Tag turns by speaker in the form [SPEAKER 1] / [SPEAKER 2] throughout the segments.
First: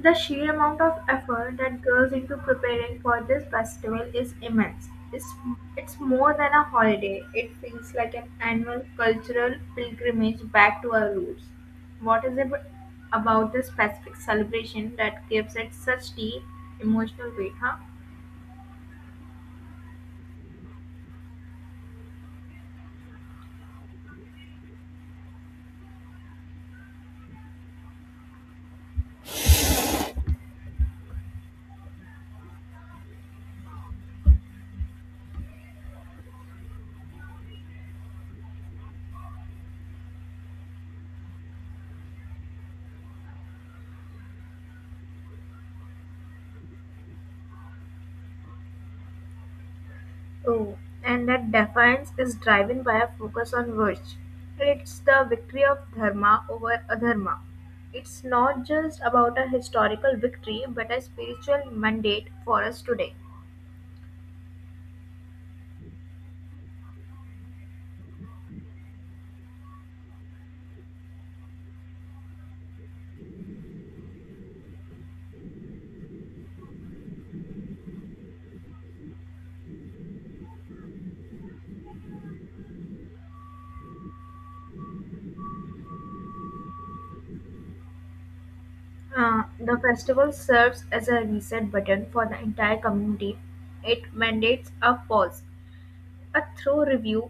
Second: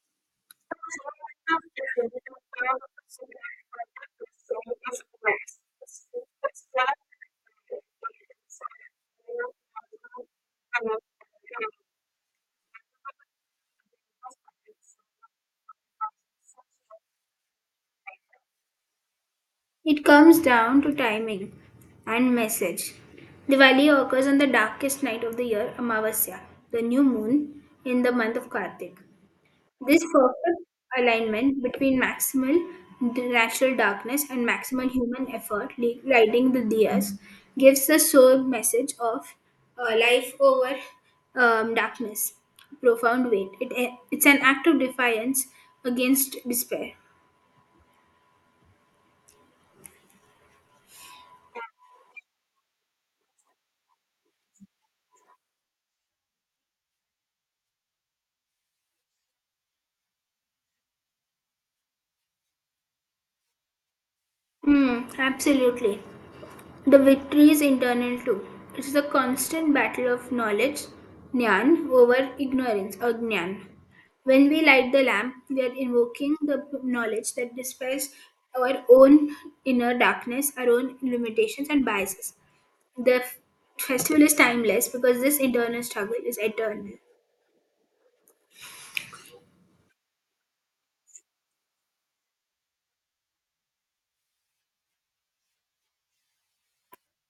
[SPEAKER 1] The sheer amount of effort that goes into preparing for this festival is immense. It's more than a holiday. It feels like an annual cultural pilgrimage back to our roots. What is it about this specific celebration that gives it such deep emotional weight, huh?
[SPEAKER 2] It comes down to timing and message. Diwali occurs on the darkest night of the year, Amavasya, the new moon in the month of Kartik. This perfect alignment between maximal natural darkness and maximal human effort, lighting the diyas, gives the soul message of life over darkness, profound weight. It's an act of defiance against despair.
[SPEAKER 1] Oh, and that defiance is driven by a focus on virtue. It's the victory of dharma over adharma. It's not just about a historical victory but a spiritual mandate for us today.
[SPEAKER 2] Hmm, absolutely. The victory is internal too. It's the constant battle of knowledge, jnana, over ignorance or jnana. When we light the lamp, we are invoking the knowledge that dispels our own inner darkness, our own limitations and biases. The festival is timeless because this internal struggle is eternal.
[SPEAKER 1] The festival serves as a reset button for the entire community. It mandates a pause, a thorough review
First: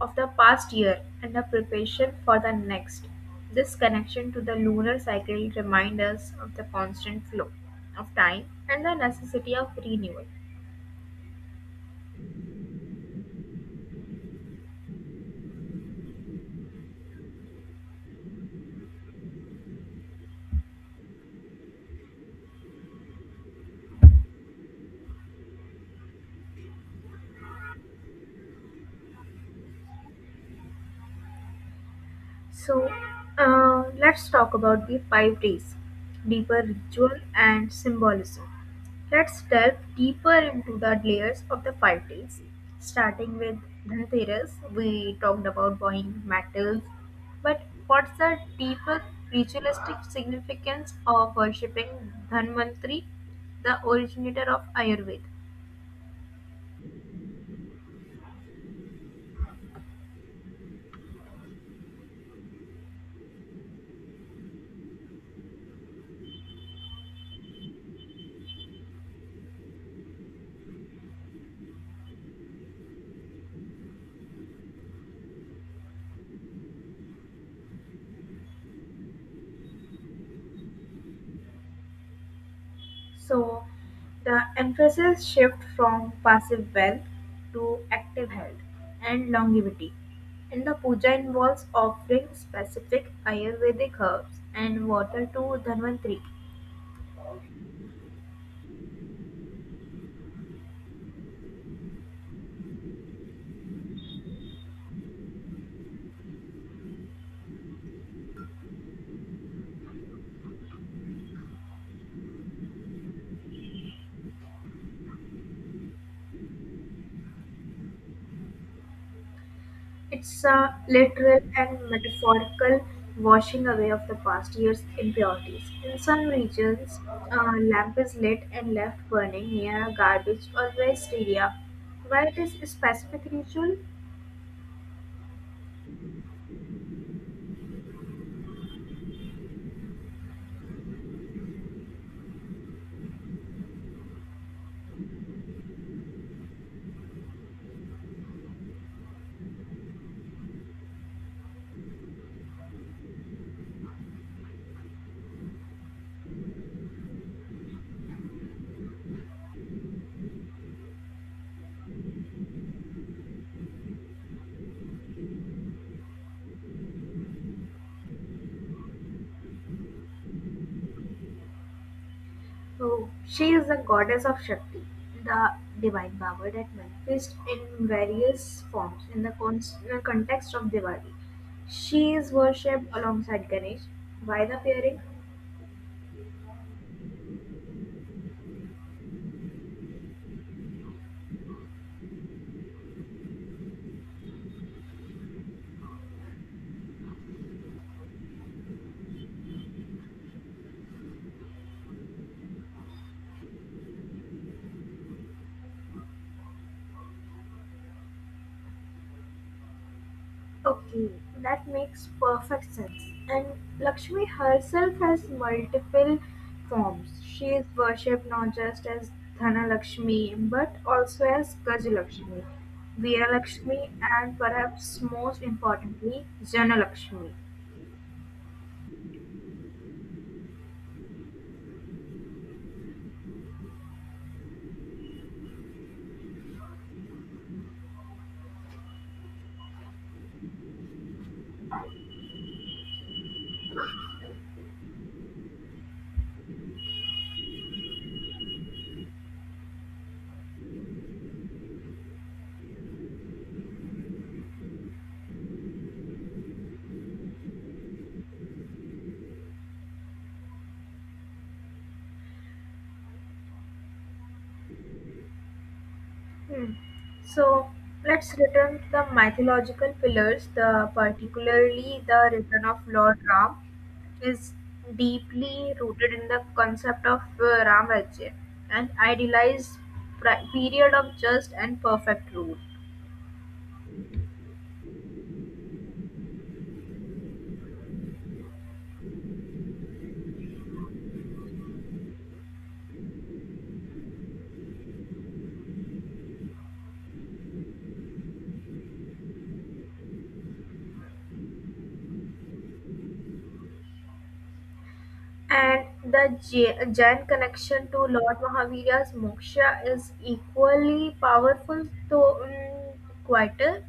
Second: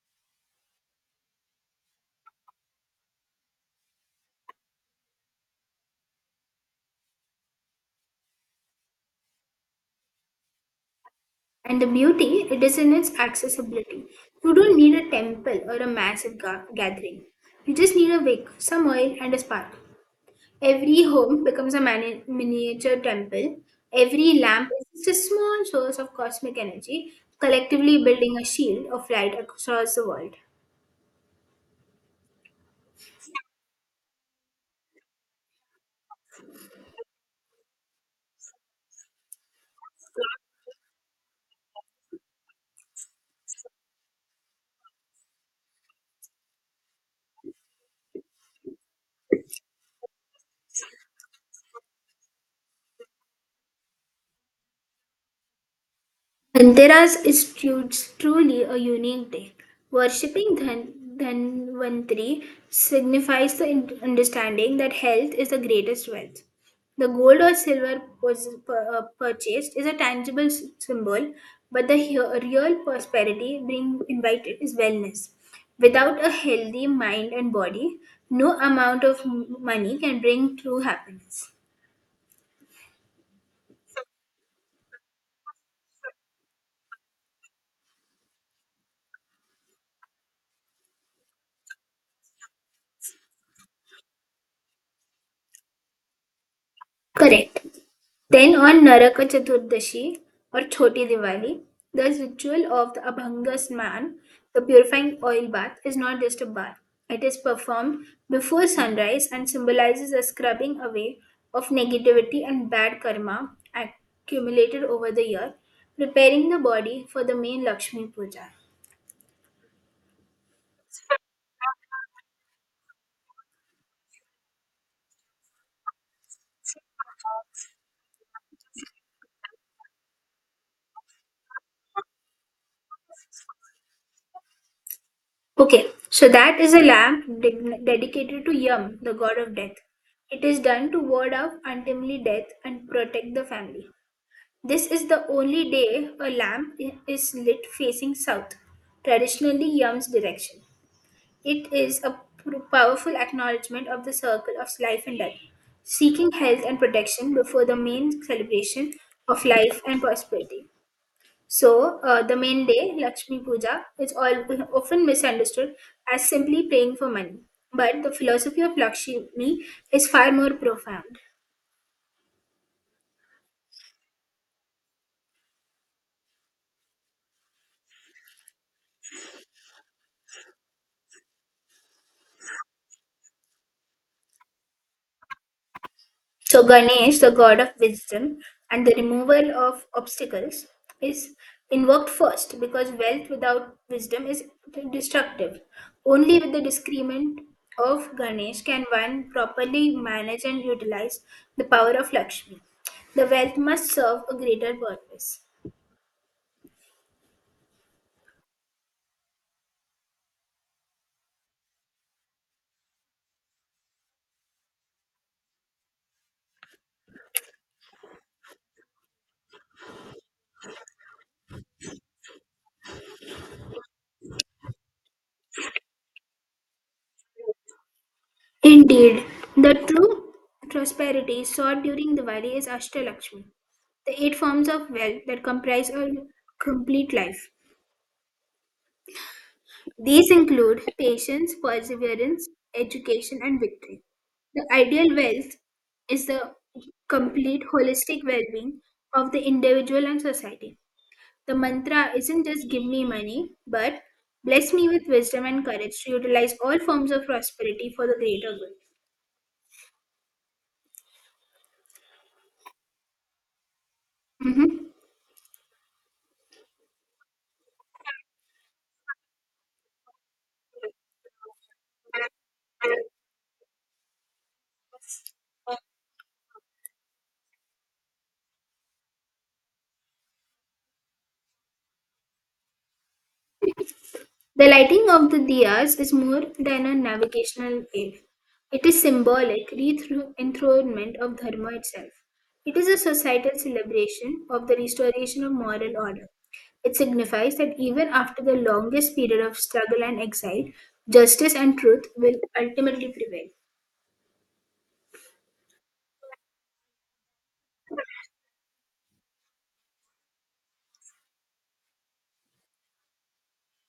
[SPEAKER 1] of the past year and a preparation for the next. This connection to the lunar cycle reminds us of the constant flow of time and the necessity of renewal.
[SPEAKER 2] And the beauty, it is in its accessibility. You don't need a temple or a massive gathering. You just need a wick, some oil, and a spark. Every home becomes a miniature temple. Every lamp is just a small source of cosmic energy, collectively building a shield of light across the world.
[SPEAKER 1] So let's talk about the five days, deeper ritual and symbolism. Let's delve deeper into the layers of the five days. Starting with Dhanteras, we talked about buying metals, but what's the deeper ritualistic significance of worshipping Dhanvantri, the originator of Ayurveda?
[SPEAKER 2] Dhanteras is tru- truly a unique day. Worshipping Dhanvantri signifies the understanding that health is the greatest wealth. The gold or silver purchased is a tangible symbol, but the real prosperity being invited is wellness. Without a healthy mind and body, no amount of money can bring true happiness.
[SPEAKER 1] So the emphasis shift from passive wealth to active health and longevity. And the puja involves offering specific Ayurvedic herbs and water to Dhanvantri.
[SPEAKER 2] Correct. Then on Naraka Chaturdashi or Choti Diwali, the ritual of the Abhanga Snan, the purifying oil bath, is not just a bath. It is performed before sunrise and symbolizes a scrubbing away of negativity and bad karma accumulated over the year, preparing the body for the main Lakshmi Puja.
[SPEAKER 1] It's a literal and metaphorical washing away of the past year's impurities. In some regions, a lamp is lit and left burning near a garbage or waste area. Why this specific ritual?
[SPEAKER 2] Okay, so that is a lamp dedicated to Yam, the god of death. It is done to ward off untimely death and protect the family. This is the only day a lamp is lit facing south, traditionally Yam's direction. It is a powerful acknowledgement of the circle of life and death, seeking health and protection before the main celebration of life and prosperity. So, the main day, Lakshmi Puja, often misunderstood as simply praying for money. But the philosophy of Lakshmi is far more profound.
[SPEAKER 1] So she is the goddess of Shakti, the divine power that manifests in various forms in the context of Diwali. She is worshipped alongside Ganesh. Why the pairing?
[SPEAKER 2] So, Ganesh, the god of wisdom and the removal of obstacles, is invoked first because wealth without wisdom is destructive. Only with the discernment of Ganesh can one properly manage and utilize the power of Lakshmi. The wealth must serve a greater purpose.
[SPEAKER 1] Okay, that makes perfect sense. And Lakshmi herself has multiple forms. She is worshipped not just as Dhana Lakshmi but also as Gaja Lakshmi, Veera Lakshmi, and perhaps most importantly, Jana Lakshmi.
[SPEAKER 2] Indeed, the true prosperity sought during Diwali is Ashtalakshmi, the eight forms of wealth that comprise a complete life. These include patience, perseverance, education, and victory. The ideal wealth is the complete holistic well being of the individual and society. The mantra isn't just give me money, but bless me with wisdom and courage to utilize all forms of prosperity for the greater good. Mhm.
[SPEAKER 1] Hmm. So let's return to the mythological pillars, the particularly the return of Lord Ram is deeply rooted in the concept of Ram Rajya, an idealized period of just and perfect rule.
[SPEAKER 2] The lighting of the diyas is more than a navigational aid. It is symbolic re-enthronement of dharma itself. It is a societal celebration of the restoration of moral order. It signifies that even after the longest period of struggle and exile, justice and truth will ultimately prevail.
[SPEAKER 1] And the Jain connection to Lord Mahavira's moksha is equally powerful, though quieter.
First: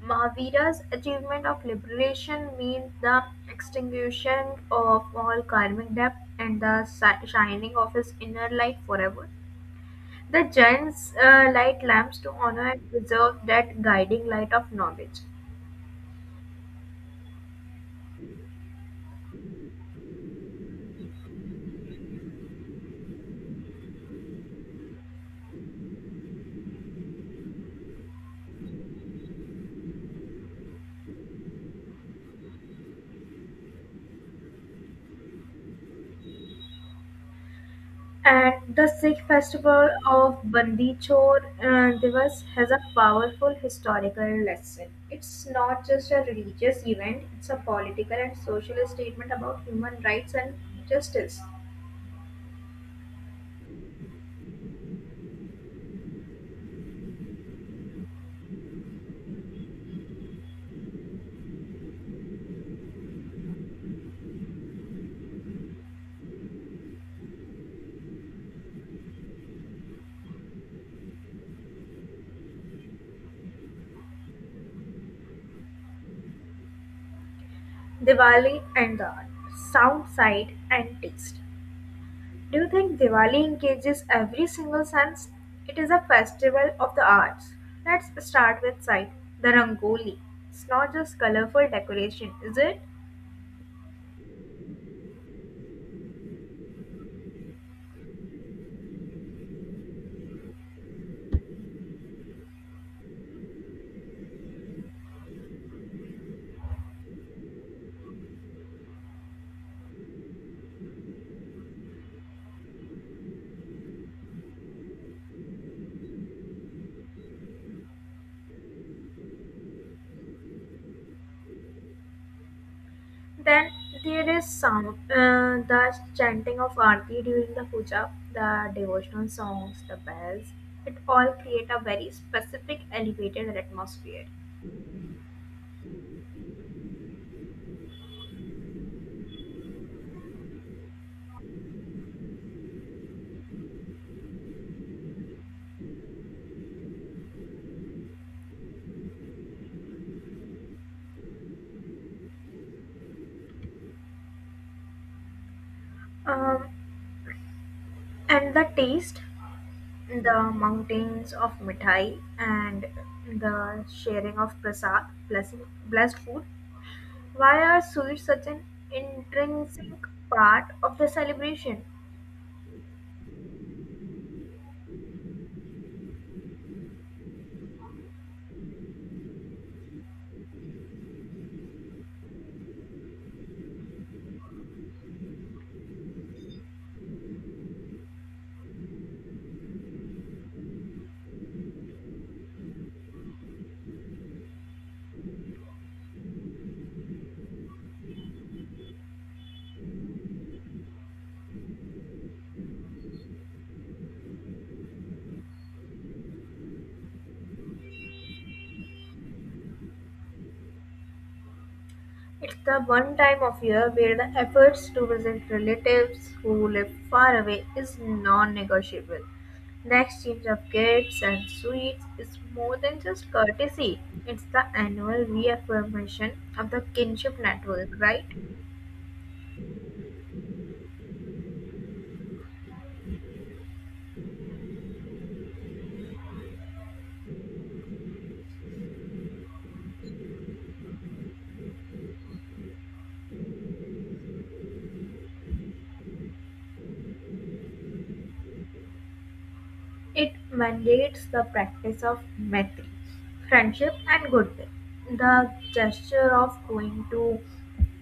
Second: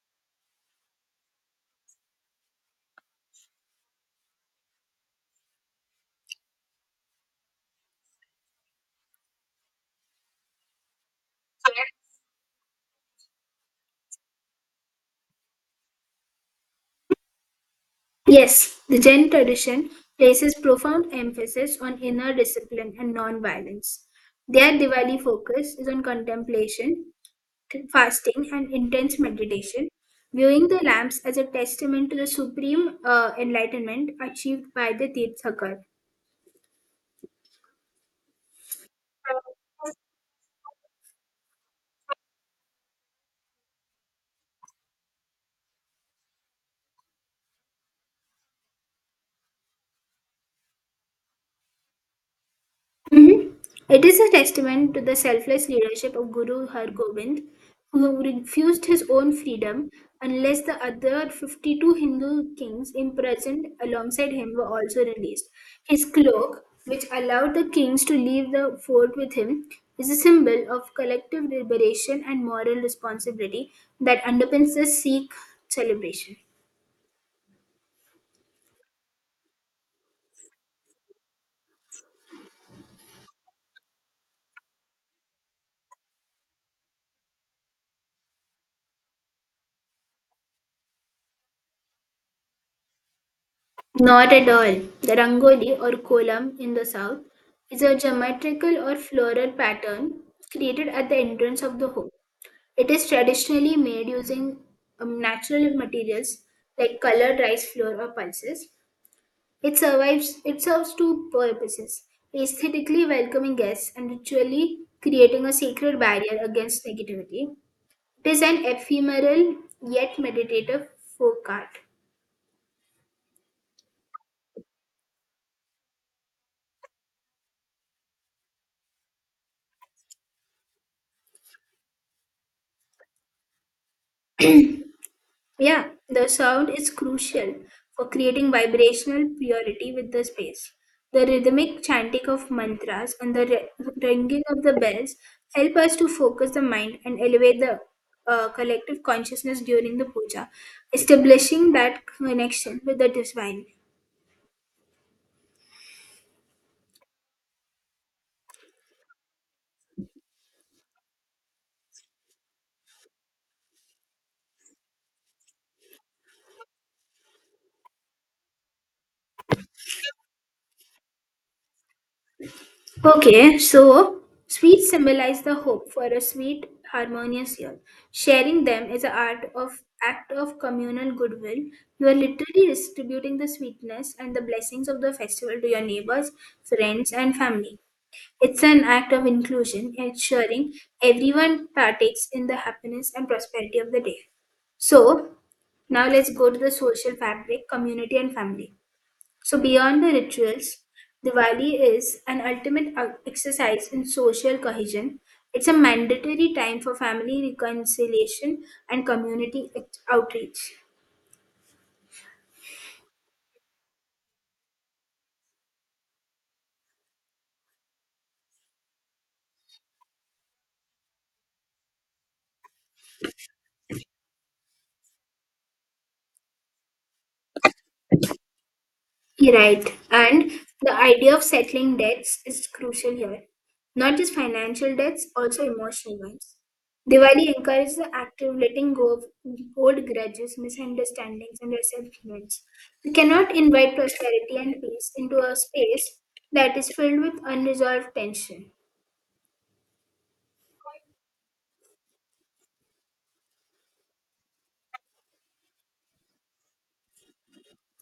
[SPEAKER 1] Mahavira's achievement of liberation means the extinguishing of all karmic debt and the shining of his inner light forever. The Jain's light lamps to honor and preserve that guiding light of knowledge.
[SPEAKER 2] Yes, the Jain tradition places profound emphasis on inner discipline and non violence. Their Diwali focus is on contemplation fasting, and intense meditation, viewing the lamps as a testament to the supreme enlightenment achieved by the Tirthakar.
[SPEAKER 1] And the Sikh festival of Bandi Chor Divas has a powerful historical lesson. It's not just a religious event, it's a political and social statement about human rights and justice.
[SPEAKER 2] Mhm. It is a testament to the selfless leadership of Guru Har Gobind, who refused his own freedom unless the other 52 Hindu kings imprisoned alongside him were also released. His cloak, which allowed the kings to leave the fort with him, is a symbol of collective liberation and moral responsibility that underpins the Sikh celebration.
[SPEAKER 1] Diwali and the art, sound sight and taste. Do you think Diwali engages every single sense? It is a festival of the arts. Let's start with sight, the Rangoli. It's not just colorful decoration, is it?
[SPEAKER 2] Not at all. The rangoli or kolam in the south is a geometrical or floral pattern created at the entrance of the home. It is traditionally made using natural materials like colored rice flour or pulses. It survives. It serves two purposes: aesthetically welcoming guests and ritually creating a sacred barrier against negativity. It is an ephemeral yet meditative folk art.
[SPEAKER 1] Then there is sound, the chanting of Aarti during the puja, the devotional songs, the bells. It all create a very specific elevated atmosphere.
[SPEAKER 2] Yeah, the sound is crucial for creating vibrational purity with the space. The rhythmic chanting of mantras and the ringing of the bells help us to focus the mind and elevate the collective consciousness during the puja, establishing that connection with the divine.
[SPEAKER 1] Um, and the taste, the mountains of mithai and the sharing of prasad, blessing, blessed food. Why are sweets such an intrinsic part of the celebration?
[SPEAKER 2] Okay, so sweets symbolize the hope for a sweet, harmonious year. Sharing them is an art of act of communal goodwill. You are literally distributing the sweetness and the blessings of the festival to your neighbors, friends, and family. It's an act of inclusion, ensuring everyone partakes in the happiness and prosperity of the day. So, now let's go to the social fabric, community, and family. So, beyond the rituals, Diwali is an ultimate exercise in social cohesion. It's a mandatory time for family reconciliation and community outreach.
[SPEAKER 1] It's the one time of year where the efforts to visit relatives who live far away is non-negotiable. The exchange of gifts and sweets is more than just courtesy. It's the annual reaffirmation of the kinship network, right?
[SPEAKER 2] You're Right. And the idea of settling debts is crucial here. Not just financial debts, also emotional ones. Diwali encourages the active letting go of old grudges, misunderstandings, and resentments. We cannot invite prosperity and peace into a space that is filled with unresolved tension.
[SPEAKER 1] It mandates the practice of "maitre", friendship and goodwill, the gesture of going to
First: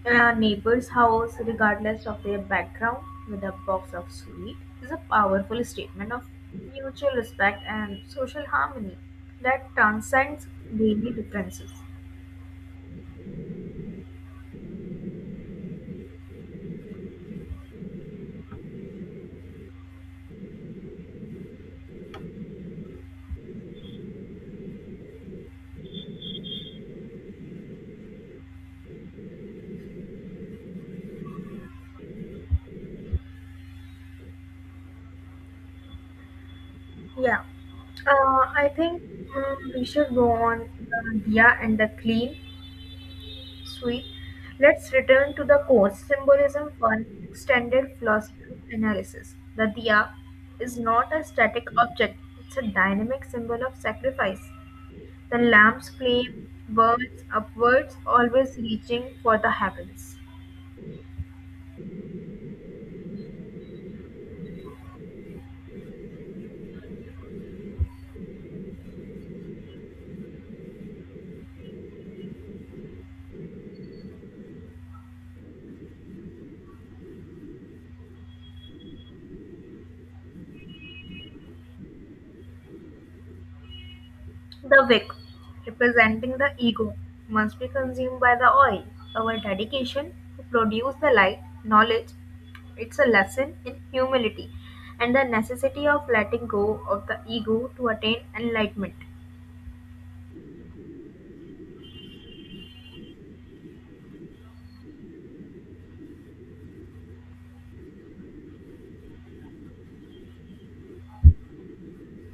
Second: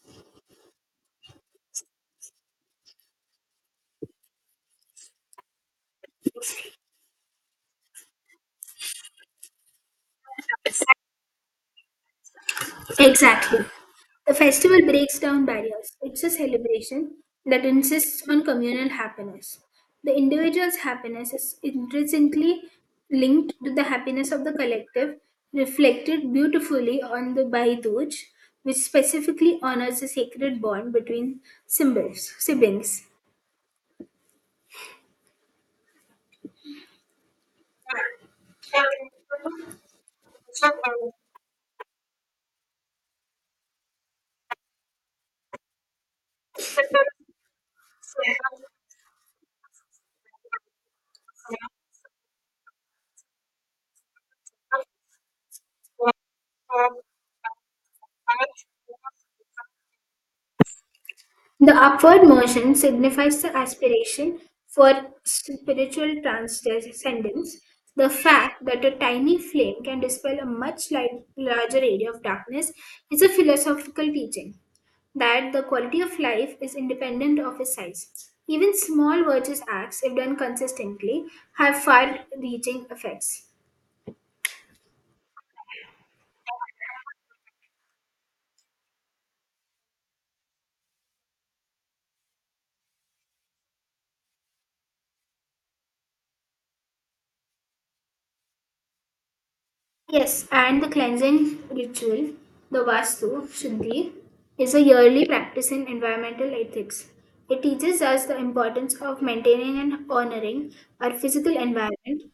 [SPEAKER 1] a neighbor's house, regardless of their background, with a box of sweet, is a powerful statement of mutual respect and social harmony that transcends daily differences.
[SPEAKER 2] Exactly. The festival breaks down barriers. It's a celebration that insists on communal happiness. The individual's happiness is intrinsically linked to the happiness of the collective, reflected beautifully on the Bhai Dooj, which specifically honors the sacred bond between symbols, siblings.
[SPEAKER 1] Yeah, I think we should go on the Dia and the Clean. Sweet. Let's return to the course symbolism for an extended philosophical analysis. The diya is not a static object, it's a dynamic symbol of sacrifice. The lamp's flame burns upwards, always reaching for the heavens.
[SPEAKER 2] The upward motion signifies the aspiration for spiritual transcendence, the fact that a tiny flame can dispel a much larger area of darkness is a philosophical teaching that the quality of life is independent of its size. Even small virtuous acts, if done consistently, have far reaching effects.
[SPEAKER 1] The wick, representing the ego, must be consumed by the oil. Our dedication to produce the light, knowledge, it's a lesson in humility and the necessity of letting go of the ego to attain enlightenment.
[SPEAKER 2] Yes, and the cleansing ritual, the Vastu Shuddhi, is a yearly practice in environmental ethics. It teaches us the importance of maintaining and honoring our physical environment,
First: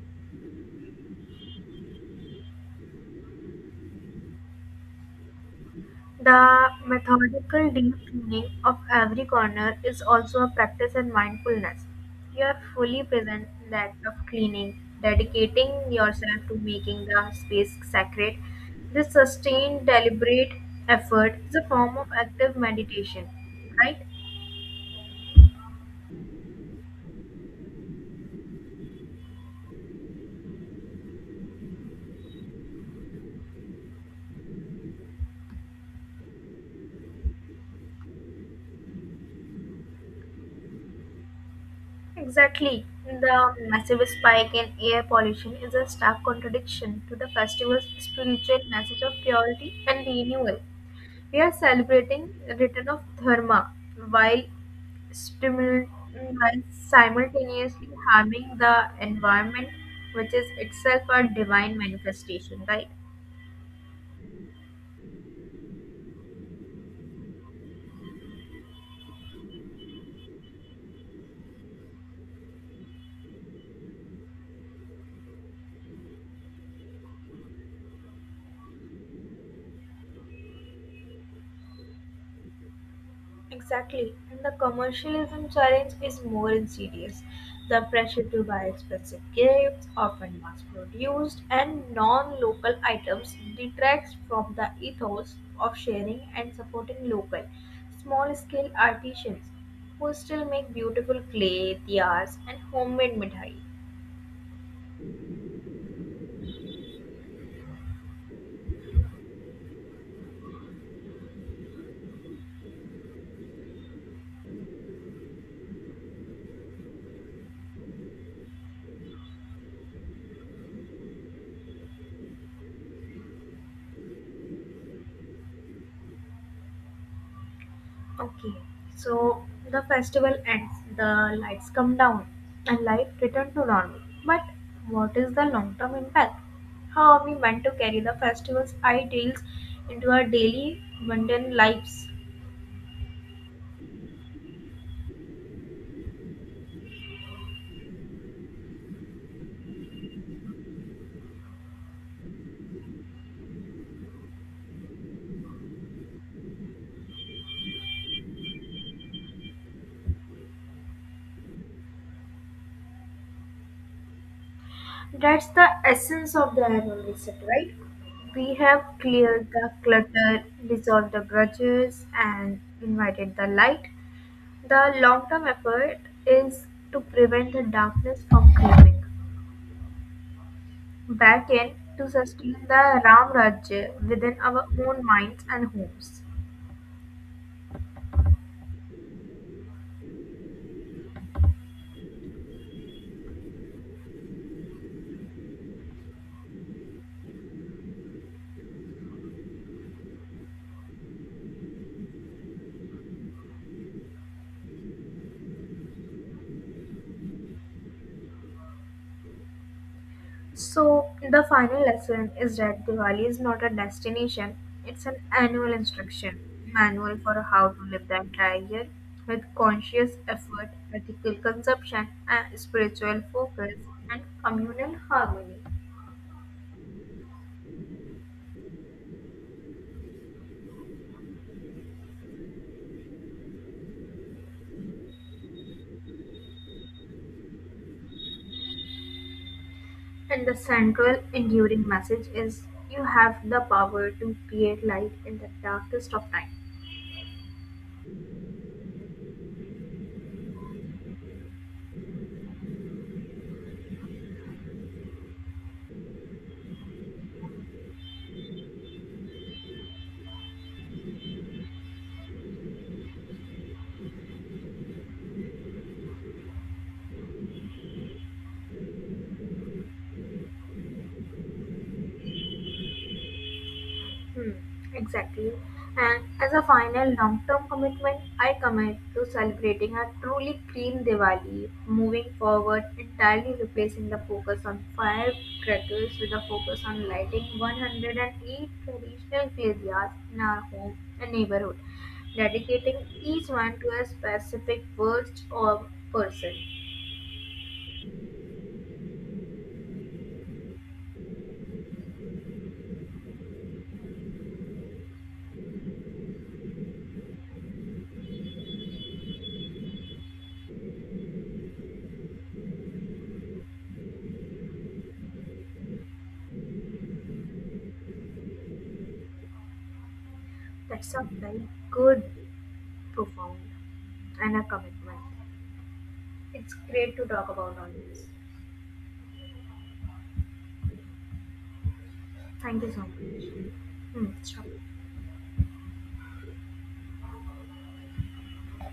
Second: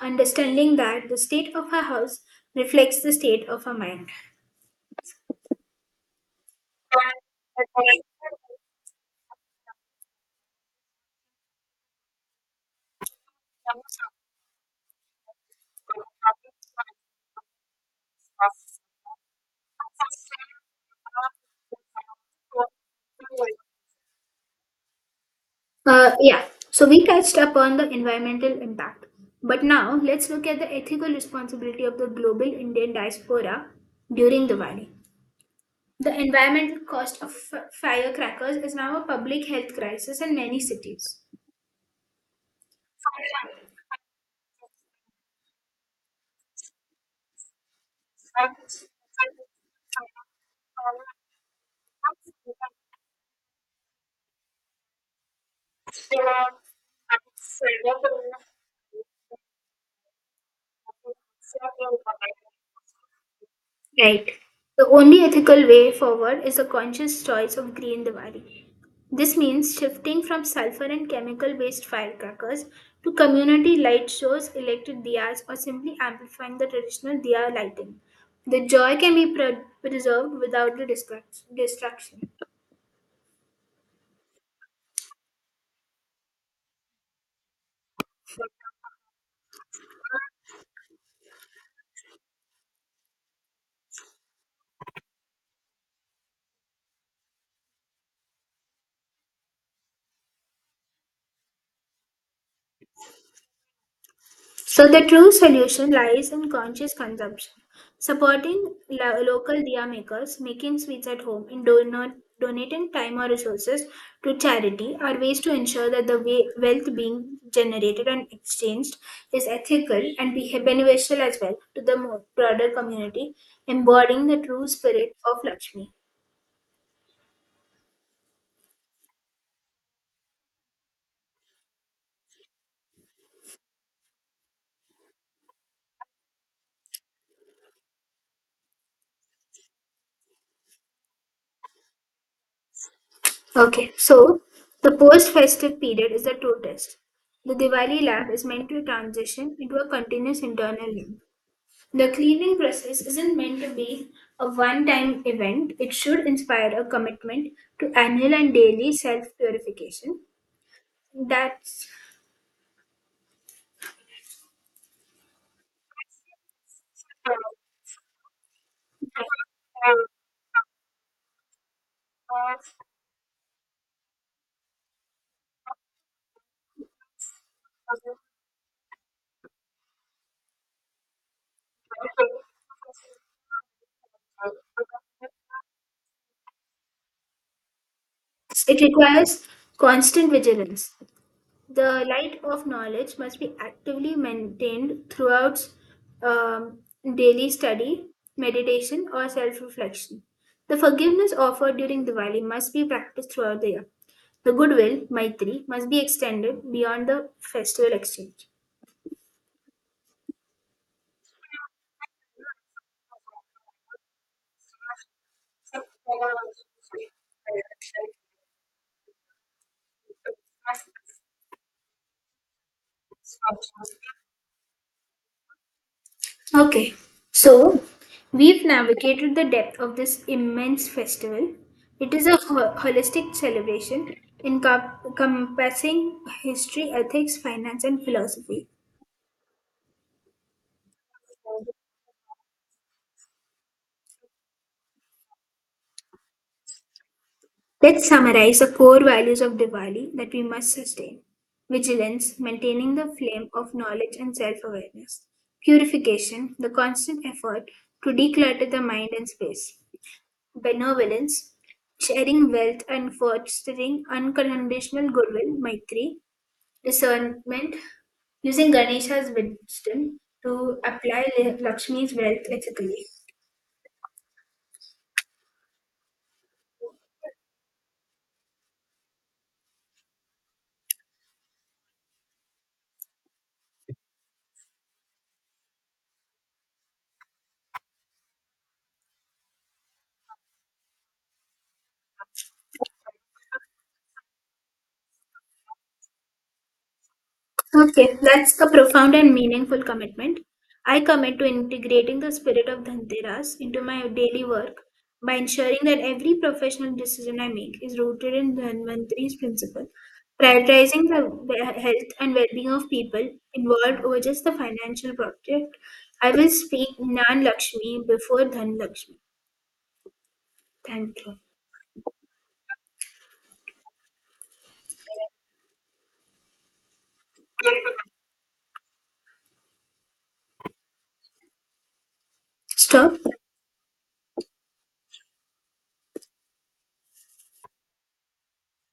[SPEAKER 2] understanding that the state of our house reflects the state of our mind.
[SPEAKER 1] The methodical deep cleaning of every corner is also a practice in mindfulness. You are fully present in the act of cleaning, dedicating yourself to making the space sacred. This sustained, deliberate effort is a form of active meditation, right?
[SPEAKER 2] Yeah, so we touched upon the environmental impact, but now let's look at the ethical responsibility of the global Indian diaspora during Diwali. The environmental cost of firecrackers is now a public health crisis in many cities.
[SPEAKER 1] Exactly. The massive spike in air pollution is a stark contradiction to the festival's spiritual message of purity and renewal. We are celebrating the return of Dharma while, stimul- while simultaneously harming the environment, which is itself a divine manifestation, right?
[SPEAKER 2] Right. The only ethical way forward is a conscious choice of Green Diwali. This means shifting from sulfur and chemical based firecrackers to community light shows, electric diyas, or simply amplifying the traditional diya lighting. The joy can be preserved without the distraction.
[SPEAKER 1] Exactly, and the commercialism challenge is more insidious. The pressure to buy expensive gifts, often mass produced, and non local items detracts from the ethos of sharing and supporting local, small scale artisans who still make beautiful clay, tiaras, and homemade mithai.
[SPEAKER 2] So the true solution lies in conscious consumption, supporting local diya makers, making sweets at home, and donating time or resources to charity are ways to ensure that the wealth being generated and exchanged is ethical and be beneficial as well to the broader community, embodying the true spirit of Lakshmi.
[SPEAKER 1] Okay, so the festival ends, the lights come down, and life returns to normal. But what is the long term impact? How are we meant to carry the festival's ideals into our daily mundane lives?
[SPEAKER 2] Okay, so the post-festive period is the true test. The Diwali lab is meant to transition into a continuous internal lab. The cleaning process isn't meant to be a one time event, it should inspire a commitment to annual and daily self purification. That's
[SPEAKER 1] That's the essence of the annual reset, right? We have cleared the clutter, dissolved the grudges, and invited the light. The long term effort is to prevent the darkness from creeping back-in to sustain the Ram Rajya within our own minds and homes.
[SPEAKER 2] It requires constant vigilance. The light of knowledge must be actively maintained throughout um, daily study, meditation, or self reflection. The forgiveness offered during Diwali must be practiced throughout the year. The goodwill, Maitri, must be extended beyond the festival exchange.
[SPEAKER 1] So, the final lesson is that Diwali is not a destination, it's an annual instruction manual for how to live the entire year with conscious effort, ethical consumption, and spiritual focus and communal harmony.
[SPEAKER 2] Okay, so we've navigated the depth of this immense festival. It is a holistic celebration encompassing history, ethics, finance, and philosophy.
[SPEAKER 1] And the central enduring message is you have the power to create light in the darkest of times.
[SPEAKER 2] Let's summarize the core values of Diwali that we must sustain vigilance, maintaining the flame of knowledge and self awareness, purification, the constant effort to declutter the mind and space, Benevolence, sharing wealth and fostering unconditional goodwill, Maitri, discernment, using Ganesha's wisdom to apply Lakshmi's wealth ethically.
[SPEAKER 1] Hmm, exactly. And as a final long term commitment, I commit to celebrating a truly clean Diwali, moving forward, entirely replacing the focus on firecrackers with a focus on lighting 108 traditional fairyas in our home and neighborhood, dedicating each one to a specific words or person.
[SPEAKER 2] Okay, that's a profound and meaningful commitment. I commit to integrating the spirit of Dhanteras into my daily work by ensuring that every professional decision I make is rooted in Dhanvantri's principle, prioritizing the health and well-being of people involved over just the financial project. I will speak Nan Lakshmi before Dhan Lakshmi.
[SPEAKER 1] That's
[SPEAKER 2] Thank
[SPEAKER 1] a
[SPEAKER 2] you.
[SPEAKER 1] very good, profound, and a commitment. It's great to talk about all this. Thank you so
[SPEAKER 2] Stop.
[SPEAKER 1] much. Hmm, stop.